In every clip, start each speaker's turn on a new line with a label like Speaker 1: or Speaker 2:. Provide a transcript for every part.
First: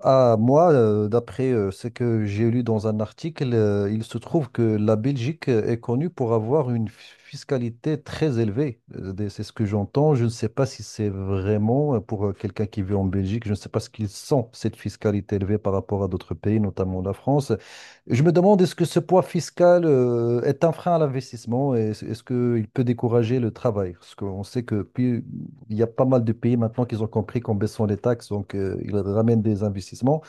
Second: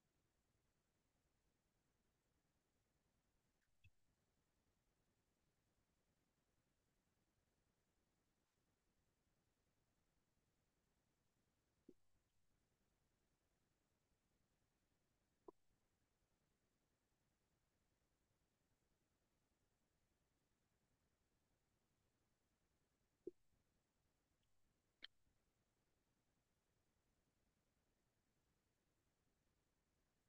Speaker 1: Ah, moi, d'après ce que j'ai lu dans un article, il se trouve que la Belgique est connue pour avoir une fiscalité très élevée. C'est ce que j'entends. Je ne sais pas si c'est vraiment pour quelqu'un qui vit en Belgique. Je ne sais pas ce qu'il sent, cette fiscalité élevée par rapport à d'autres pays, notamment la France. Je me demande, est-ce que ce poids fiscal est un frein à l'investissement et est-ce qu'il peut décourager le travail? Parce qu'on sait que plus, il y a pas mal de pays maintenant qu'ils ont compris qu'en baissant les taxes, donc ils ramènent des investissements.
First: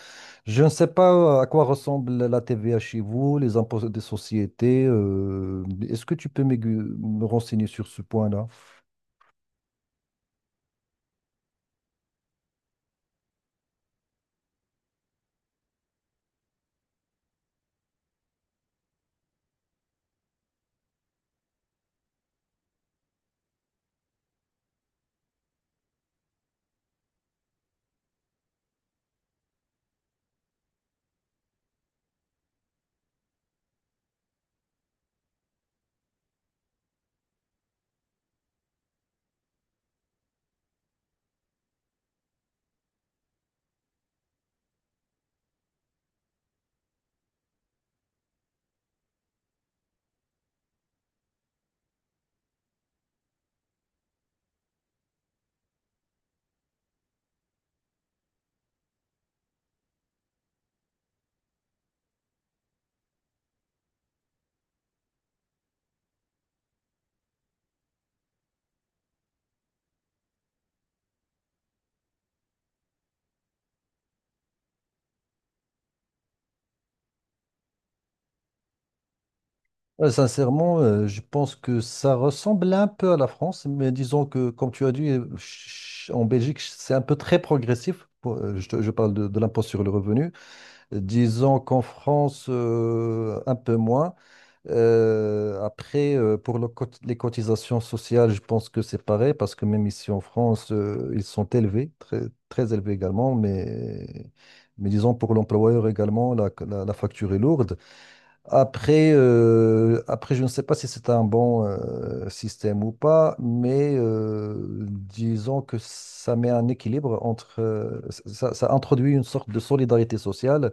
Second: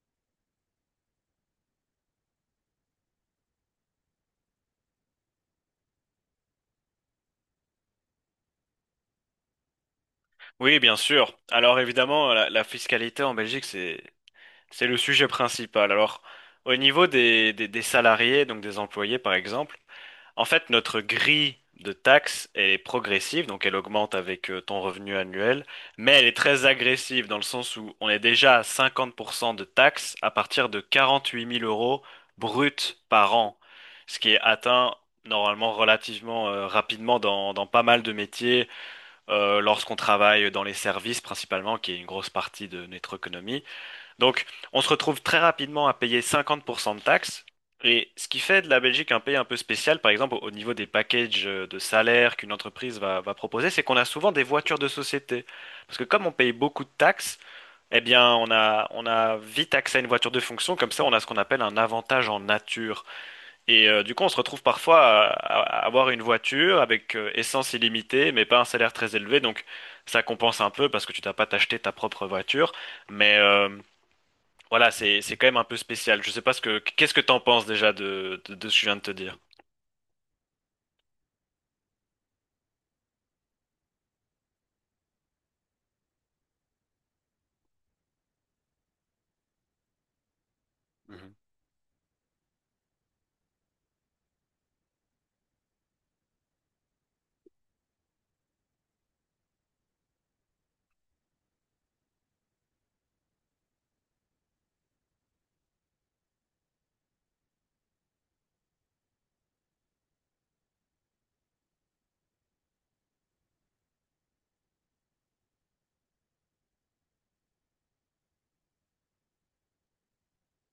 Speaker 1: Je ne sais pas à quoi ressemble la TVA chez vous, les impôts des sociétés. Est-ce que tu peux me renseigner sur ce point-là?
Speaker 2: Oui, bien sûr. Alors évidemment, la fiscalité en Belgique, c'est le sujet principal. Alors au niveau des salariés, donc des employés par exemple, en fait notre grille de taxes est progressive, donc elle augmente avec ton revenu annuel, mais elle est très agressive dans le sens où on est déjà à 50% de taxes à partir de 48 000 euros bruts par an, ce qui est atteint normalement relativement rapidement dans pas mal de métiers lorsqu'on travaille dans les services principalement, qui est une grosse partie de notre économie. Donc, on se retrouve très rapidement à payer 50% de taxes. Et ce qui fait de la Belgique un pays un peu spécial, par exemple au niveau des packages de salaire qu'une entreprise va proposer, c'est qu'on a souvent des voitures de société. Parce que comme on paye beaucoup de taxes, eh bien on a vite accès à une voiture de fonction, comme ça on a ce qu'on appelle un avantage en nature. Et du coup, on se retrouve parfois à avoir une voiture avec essence illimitée, mais pas un salaire très élevé. Donc, ça compense un peu parce que tu n'as pas t'acheter ta propre voiture. Mais voilà, c'est quand même un peu spécial. Je sais pas ce que qu'est-ce que t'en penses déjà de ce que je viens de te dire.
Speaker 1: Sincèrement, je pense que ça ressemble un peu à la France, mais disons que, comme tu as dit, en Belgique, c'est un peu très progressif. Je, je parle de l'impôt sur le revenu.
Speaker 2: Mhm.
Speaker 1: Disons qu'en France, un peu moins. Après, pour le les cotisations sociales, je pense que c'est pareil parce que même ici en France, ils sont élevés, très, très élevés également, mais disons pour l'employeur également, la facture est lourde. Après, après, je ne sais pas si c'est un bon système ou pas, mais disons que ça met un équilibre entre, ça introduit une sorte de solidarité sociale.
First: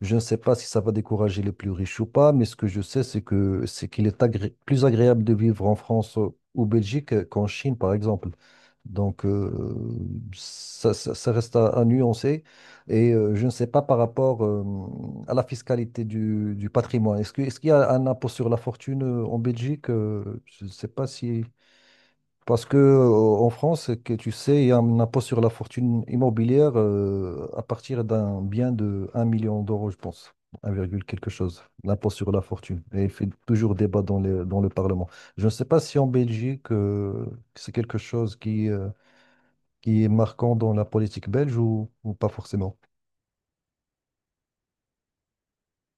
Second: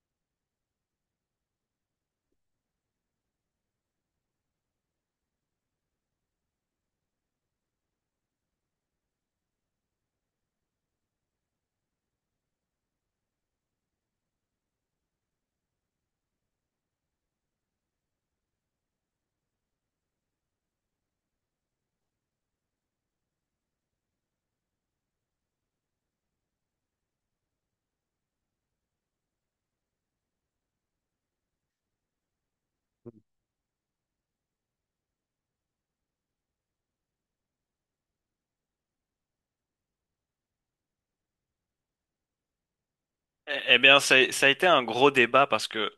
Speaker 1: Je ne sais pas si ça va décourager les plus riches ou pas, mais ce que je sais, c'est que c'est qu'il est plus agréable de vivre en France ou Belgique qu'en Chine, par exemple. Donc, ça, ça reste à nuancer. Et je ne sais pas par rapport à la fiscalité du patrimoine. Est-ce qu'il y a un impôt sur la fortune en Belgique? Je ne sais pas si... Parce que en France, que tu sais, il y a un impôt sur la fortune immobilière à partir d'un bien de 1 million d'euros, je pense. Un virgule quelque chose. L'impôt sur la fortune. Et il fait toujours débat dans le Parlement. Je ne sais pas si en Belgique, c'est quelque chose qui est marquant dans la politique belge ou pas forcément.
Speaker 2: Eh bien, ça a été un gros débat parce que,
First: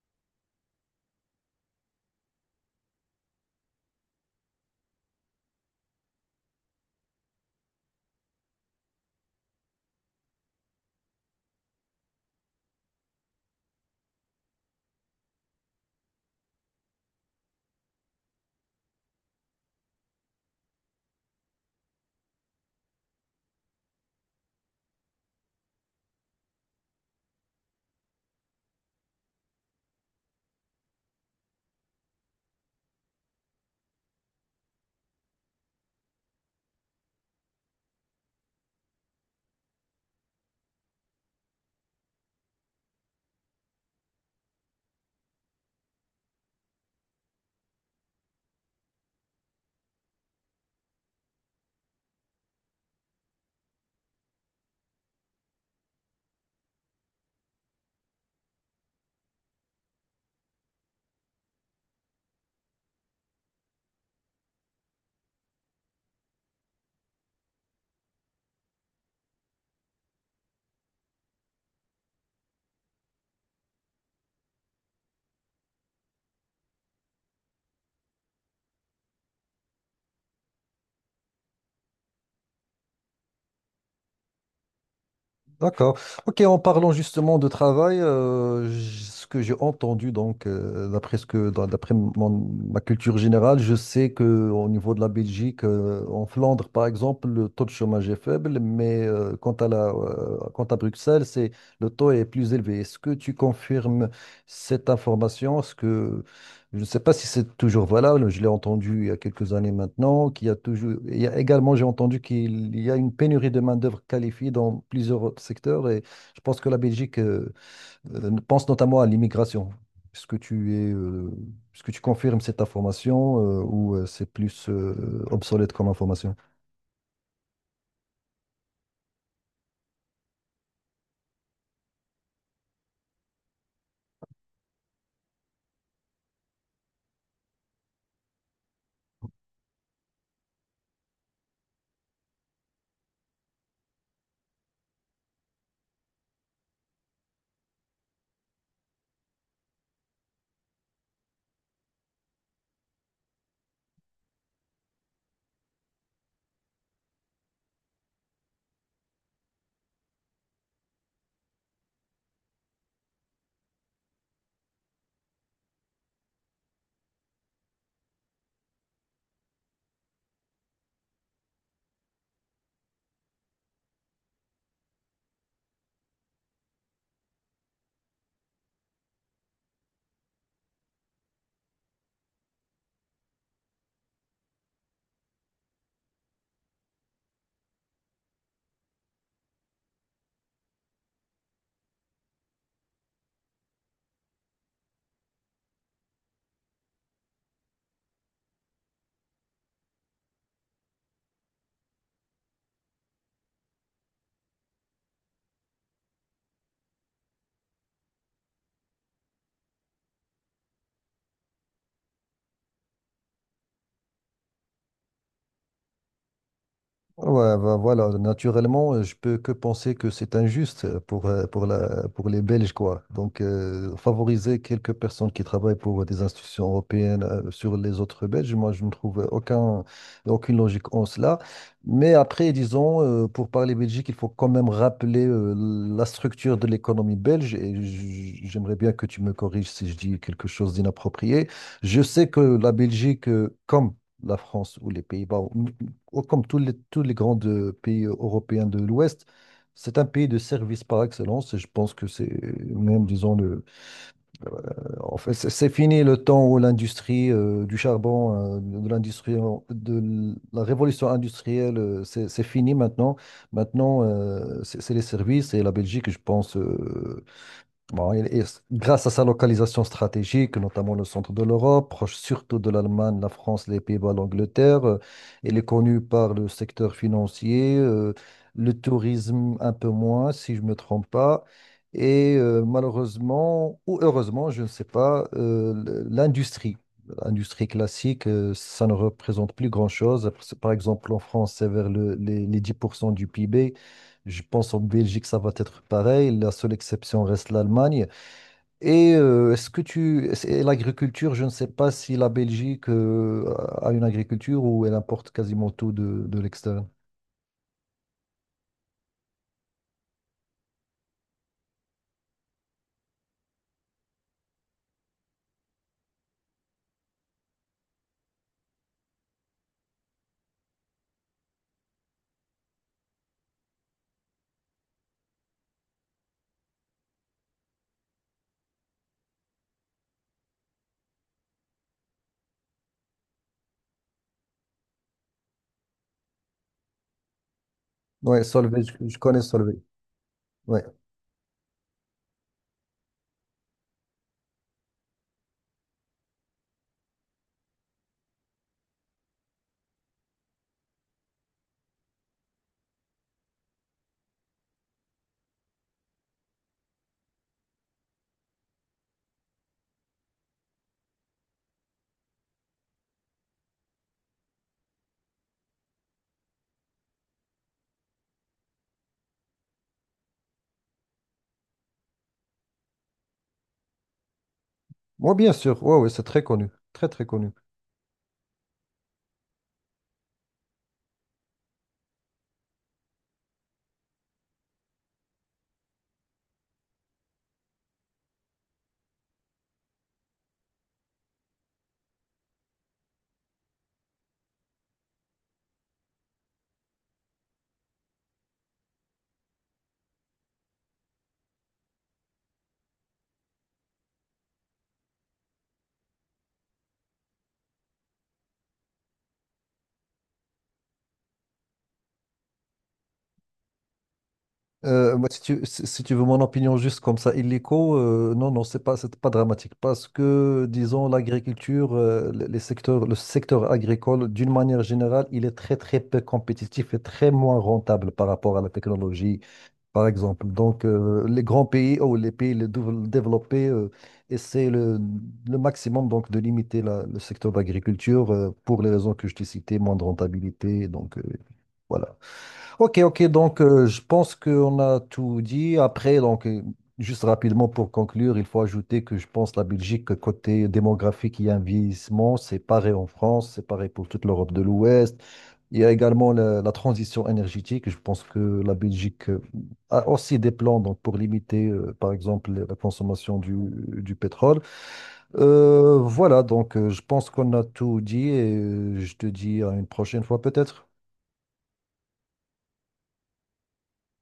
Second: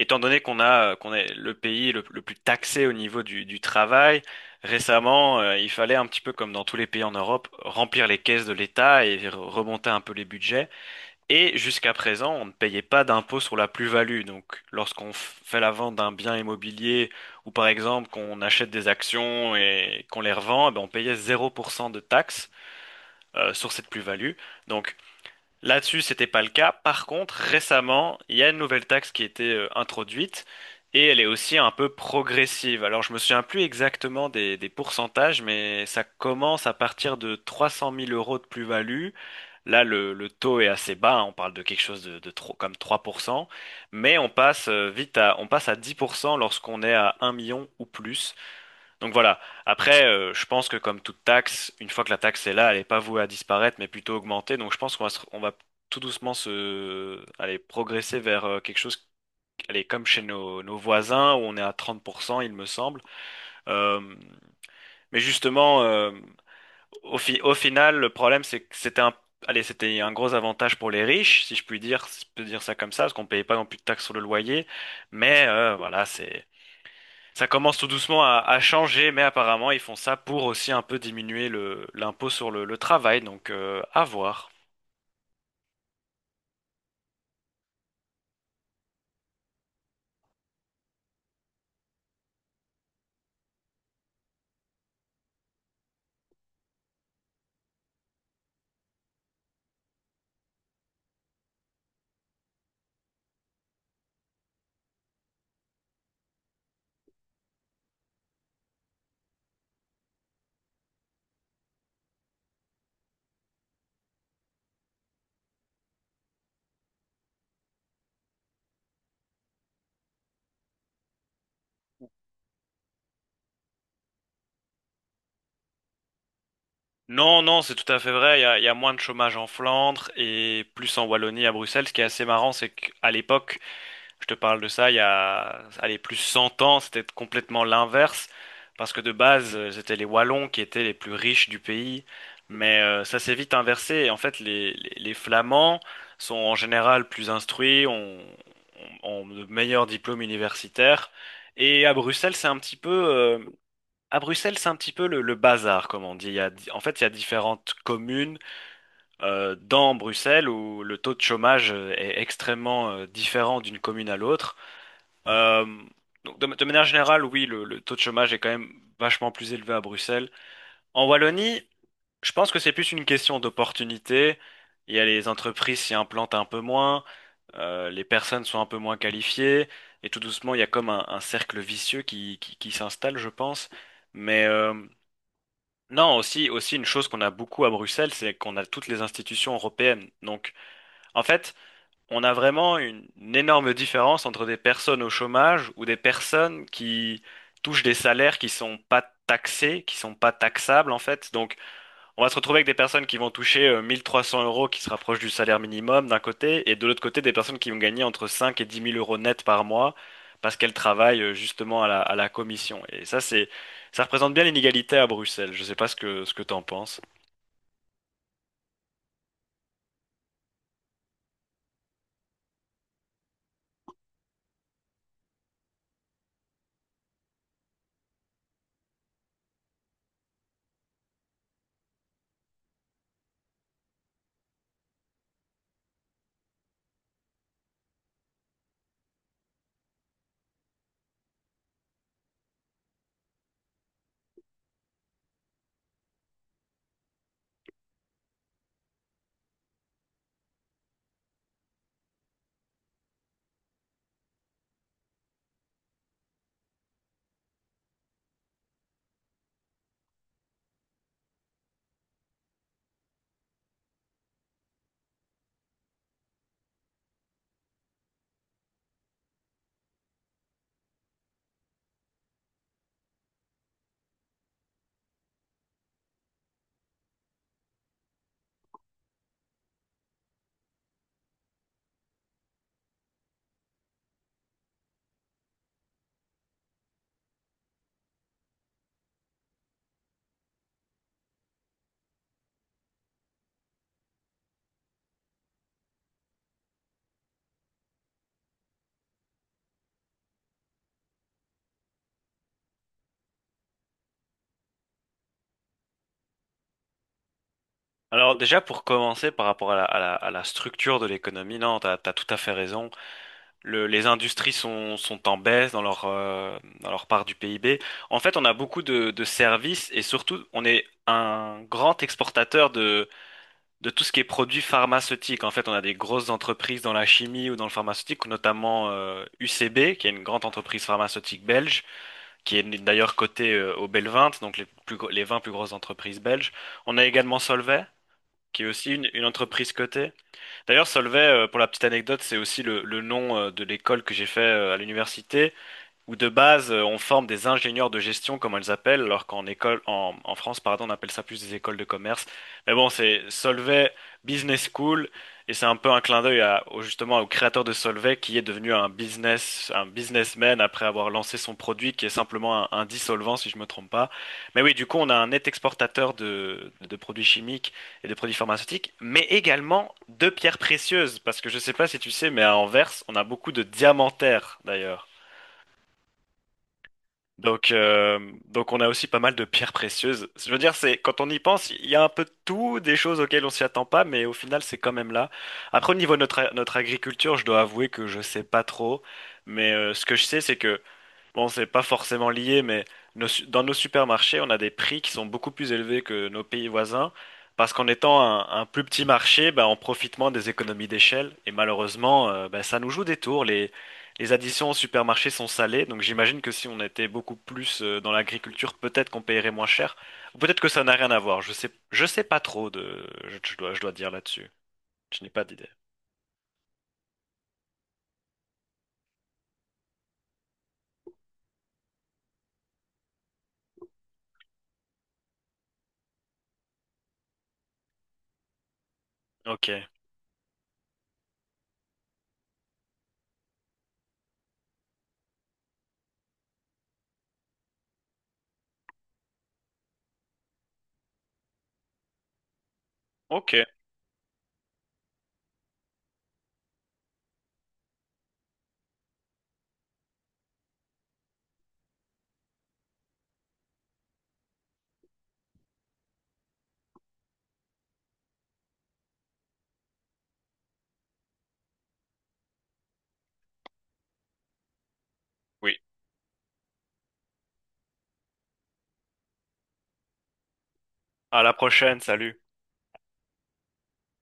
Speaker 2: étant donné qu'on a, qu'on est le pays le plus taxé au niveau du travail, récemment, il fallait un petit peu comme dans tous les pays en Europe, remplir les caisses de l'État et remonter un peu les budgets. Et jusqu'à présent, on ne payait pas d'impôt sur la plus-value. Donc, lorsqu'on fait la vente d'un bien immobilier ou par exemple qu'on achète des actions et qu'on les revend, eh ben, on payait 0% de taxes sur cette plus-value. Donc, là-dessus, c'était pas le cas. Par contre, récemment, il y a une nouvelle taxe qui a été introduite et elle est aussi un peu progressive. Alors, je me souviens plus exactement des pourcentages, mais ça commence à partir de 300 000 euros de plus-value. Là, le taux est assez bas, hein, on parle de quelque chose de trop, comme 3%, mais on passe vite à, on passe à 10% lorsqu'on est à 1 million ou plus. Donc voilà. Après, je pense que comme toute taxe, une fois que la taxe est là, elle n'est pas vouée à disparaître, mais plutôt augmenter. Donc je pense qu'on va, on va tout doucement se, aller progresser vers quelque chose, allez, comme chez nos voisins, où on est à 30%, il me semble. Euh, mais justement, au, au final, le problème, c'est que c'était un, allez, c'était un gros avantage pour les riches, si je puis dire, si je peux dire ça comme ça, parce qu'on payait pas non plus de taxes sur le loyer. Mais voilà, c'est ça commence tout doucement à changer, mais apparemment ils font ça pour aussi un peu diminuer le, l'impôt sur le travail, donc à voir.
Speaker 1: D'accord. Ok, en parlant justement de travail, ce que j'ai entendu, donc, d'après ce que, d'après ma culture générale, je sais que au niveau de la Belgique, en Flandre, par exemple, le taux de chômage est faible, mais quant à la, quant à Bruxelles, c'est, le taux est plus élevé. Est-ce que tu confirmes cette information? Est-ce que je ne sais pas si c'est toujours valable, je l'ai entendu il y a quelques années maintenant, qu'il y a toujours, il y a également, j'ai entendu qu'il y a une pénurie de main-d'œuvre qualifiée dans plusieurs secteurs et je pense que la Belgique pense notamment à l'immigration. Est-ce que tu es, est-ce que tu confirmes cette information ou c'est plus obsolète comme information?
Speaker 2: Non, non, c'est tout à fait vrai, il y a moins de chômage en Flandre et plus en Wallonie à Bruxelles. Ce qui est assez marrant, c'est qu'à l'époque, je te parle de ça il y a, allez, plus 100 ans, c'était complètement l'inverse, parce que de base, c'était les Wallons qui étaient les plus riches du pays, mais ça s'est vite inversé, et en fait, les Flamands sont en général plus instruits, ont, ont de meilleurs diplômes universitaires, et à Bruxelles, c'est un petit peu... à Bruxelles, c'est un petit peu le bazar, comme on dit. Il y a, en fait, il y a différentes communes dans Bruxelles où le taux de chômage est extrêmement différent d'une commune à l'autre. Euh, donc de manière générale, oui, le taux de chômage est quand même vachement plus élevé à Bruxelles. En Wallonie, je pense que c'est plus une question d'opportunité. Il y a les entreprises s'y implantent un peu moins, les personnes sont un peu moins qualifiées, et tout doucement, il y a comme un cercle vicieux qui s'installe, je pense. Mais non, aussi, aussi une chose qu'on a beaucoup à Bruxelles, c'est qu'on a toutes les institutions européennes. Donc, en fait, on a vraiment une énorme différence entre des personnes au chômage ou des personnes qui touchent des salaires qui sont pas taxés, qui sont pas taxables en fait. Donc on va se retrouver avec des personnes qui vont toucher 1 300 euros qui se rapprochent du salaire minimum d'un côté et de l'autre côté des personnes qui vont gagner entre 5 et 10 000 euros net par mois parce qu'elles travaillent justement à la commission. Et ça représente bien l'inégalité à Bruxelles. Je sais pas ce que ce que t'en penses.
Speaker 1: Ouais, ben voilà, naturellement, je peux que penser que c'est injuste pour la, pour les Belges, quoi. Donc, favoriser quelques personnes qui travaillent pour des institutions européennes sur les autres Belges, moi, je ne trouve aucun, aucune logique en cela. Mais après, disons, pour parler Belgique, il faut quand même rappeler la structure de l'économie belge. Et j'aimerais bien que tu me corriges si je dis quelque chose d'inapproprié. Je sais que la Belgique, comme la France ou les Pays-Bas comme tous les grands pays européens de l'Ouest, c'est un pays de services par excellence. Et je pense que c'est même, disons, le, en fait, c'est fini le temps où l'industrie du charbon, de l'industrie, de la révolution industrielle, c'est fini maintenant. Maintenant, c'est les services et la Belgique, je pense. Bon, grâce à sa localisation stratégique, notamment le centre de l'Europe, proche surtout de l'Allemagne, la France, les Pays-Bas, l'Angleterre, il est connu par le secteur financier, le tourisme un peu moins, si je ne me trompe pas. Et malheureusement, ou heureusement, je ne sais pas, l'industrie. L'industrie classique, ça ne représente plus grand-chose. Par exemple, en France, c'est vers les 10% du PIB. Je pense en Belgique, ça va être pareil. La seule exception reste l'Allemagne. Et est-ce que tu... L'agriculture, je ne sais pas si la Belgique a une agriculture ou elle importe quasiment tout de l'extérieur.
Speaker 2: Alors déjà pour commencer par rapport à la, à la, à la structure de l'économie, non, t'as tout à fait raison. Les industries sont en baisse dans leur part du PIB. En fait, on a beaucoup de services et surtout, on est un grand exportateur de tout ce qui est produits pharmaceutiques. En fait, on a des grosses entreprises dans la chimie ou dans le pharmaceutique, notamment UCB, qui est une grande entreprise pharmaceutique belge, qui est d'ailleurs cotée au bel, donc les, plus, les 20 plus grosses entreprises belges. On a également Solvay,
Speaker 1: Ouais,
Speaker 2: qui est
Speaker 1: Solvay,
Speaker 2: aussi
Speaker 1: je
Speaker 2: une
Speaker 1: connais
Speaker 2: entreprise
Speaker 1: Solvay.
Speaker 2: cotée.
Speaker 1: Ouais.
Speaker 2: D'ailleurs, Solvay, pour la petite anecdote, c'est aussi le nom de l'école que j'ai fait à l'université où de base, on forme des ingénieurs de gestion, comme on les appelle, alors qu'en école, en France, pardon, on appelle ça plus des écoles de commerce. Mais bon, c'est Solvay Business School, et c'est un peu un clin d'œil à, justement au créateur de Solvay, qui est devenu un business, un businessman après avoir lancé son produit, qui est simplement un dissolvant, si je me trompe pas. Mais oui, du coup, on a un net exportateur de produits chimiques et de produits pharmaceutiques, mais également de pierres précieuses, parce que je sais pas si tu sais, mais à Anvers, on a beaucoup de diamantaires, d'ailleurs.
Speaker 1: Moi, bien sûr. Ouais, ouais, c'est très connu. Très, très connu.
Speaker 2: Donc on a aussi pas mal de pierres précieuses. Je veux dire, c'est quand on y pense, il y a un peu de tout, des choses auxquelles on s'y attend pas, mais au final, c'est quand même là. Après, au niveau de notre, notre agriculture, je dois avouer que je sais pas trop, mais ce que je sais, c'est que, bon, c'est pas forcément lié, mais dans nos supermarchés, on a des prix qui sont beaucoup plus élevés que nos pays voisins, parce qu'en étant un plus petit marché, ben, on profite moins des économies d'échelle, et malheureusement, ben, ça nous joue des tours. Les additions au supermarché sont salées, donc j'imagine que si on était beaucoup plus dans l'agriculture, peut-être qu'on payerait moins cher, ou peut-être que ça n'a rien à voir. Je sais pas trop de, je dois dire là-dessus. Je
Speaker 1: Moi,
Speaker 2: n'ai
Speaker 1: si
Speaker 2: pas
Speaker 1: tu,
Speaker 2: d'idée.
Speaker 1: si si tu veux mon opinion juste comme ça, illico, non, non, c'est pas dramatique parce que, disons, l'agriculture, les secteurs, le secteur agricole, d'une manière générale, il est très, très peu compétitif et très moins rentable par rapport à la technologie,
Speaker 2: Ok,
Speaker 1: par exemple. Donc, les grands pays ou les pays les développés essaient le maximum donc, de limiter le secteur de l'agriculture pour les raisons que je t'ai citées, moins de rentabilité. Donc, voilà. Ok, ok,
Speaker 2: ok,
Speaker 1: donc je pense qu'on a tout dit. Après, donc, juste rapidement pour conclure, il faut ajouter que je pense la Belgique, côté démographique, il y a un vieillissement, c'est pareil en France, c'est pareil pour toute l'Europe de l'Ouest. Il y a également la, la transition énergétique. Je pense que la Belgique a aussi des plans donc, pour limiter, par exemple, la consommation du pétrole.
Speaker 2: oui.
Speaker 1: Voilà, donc je pense qu'on a tout dit et je te dis à une prochaine fois peut-être.
Speaker 2: À la prochaine, salut.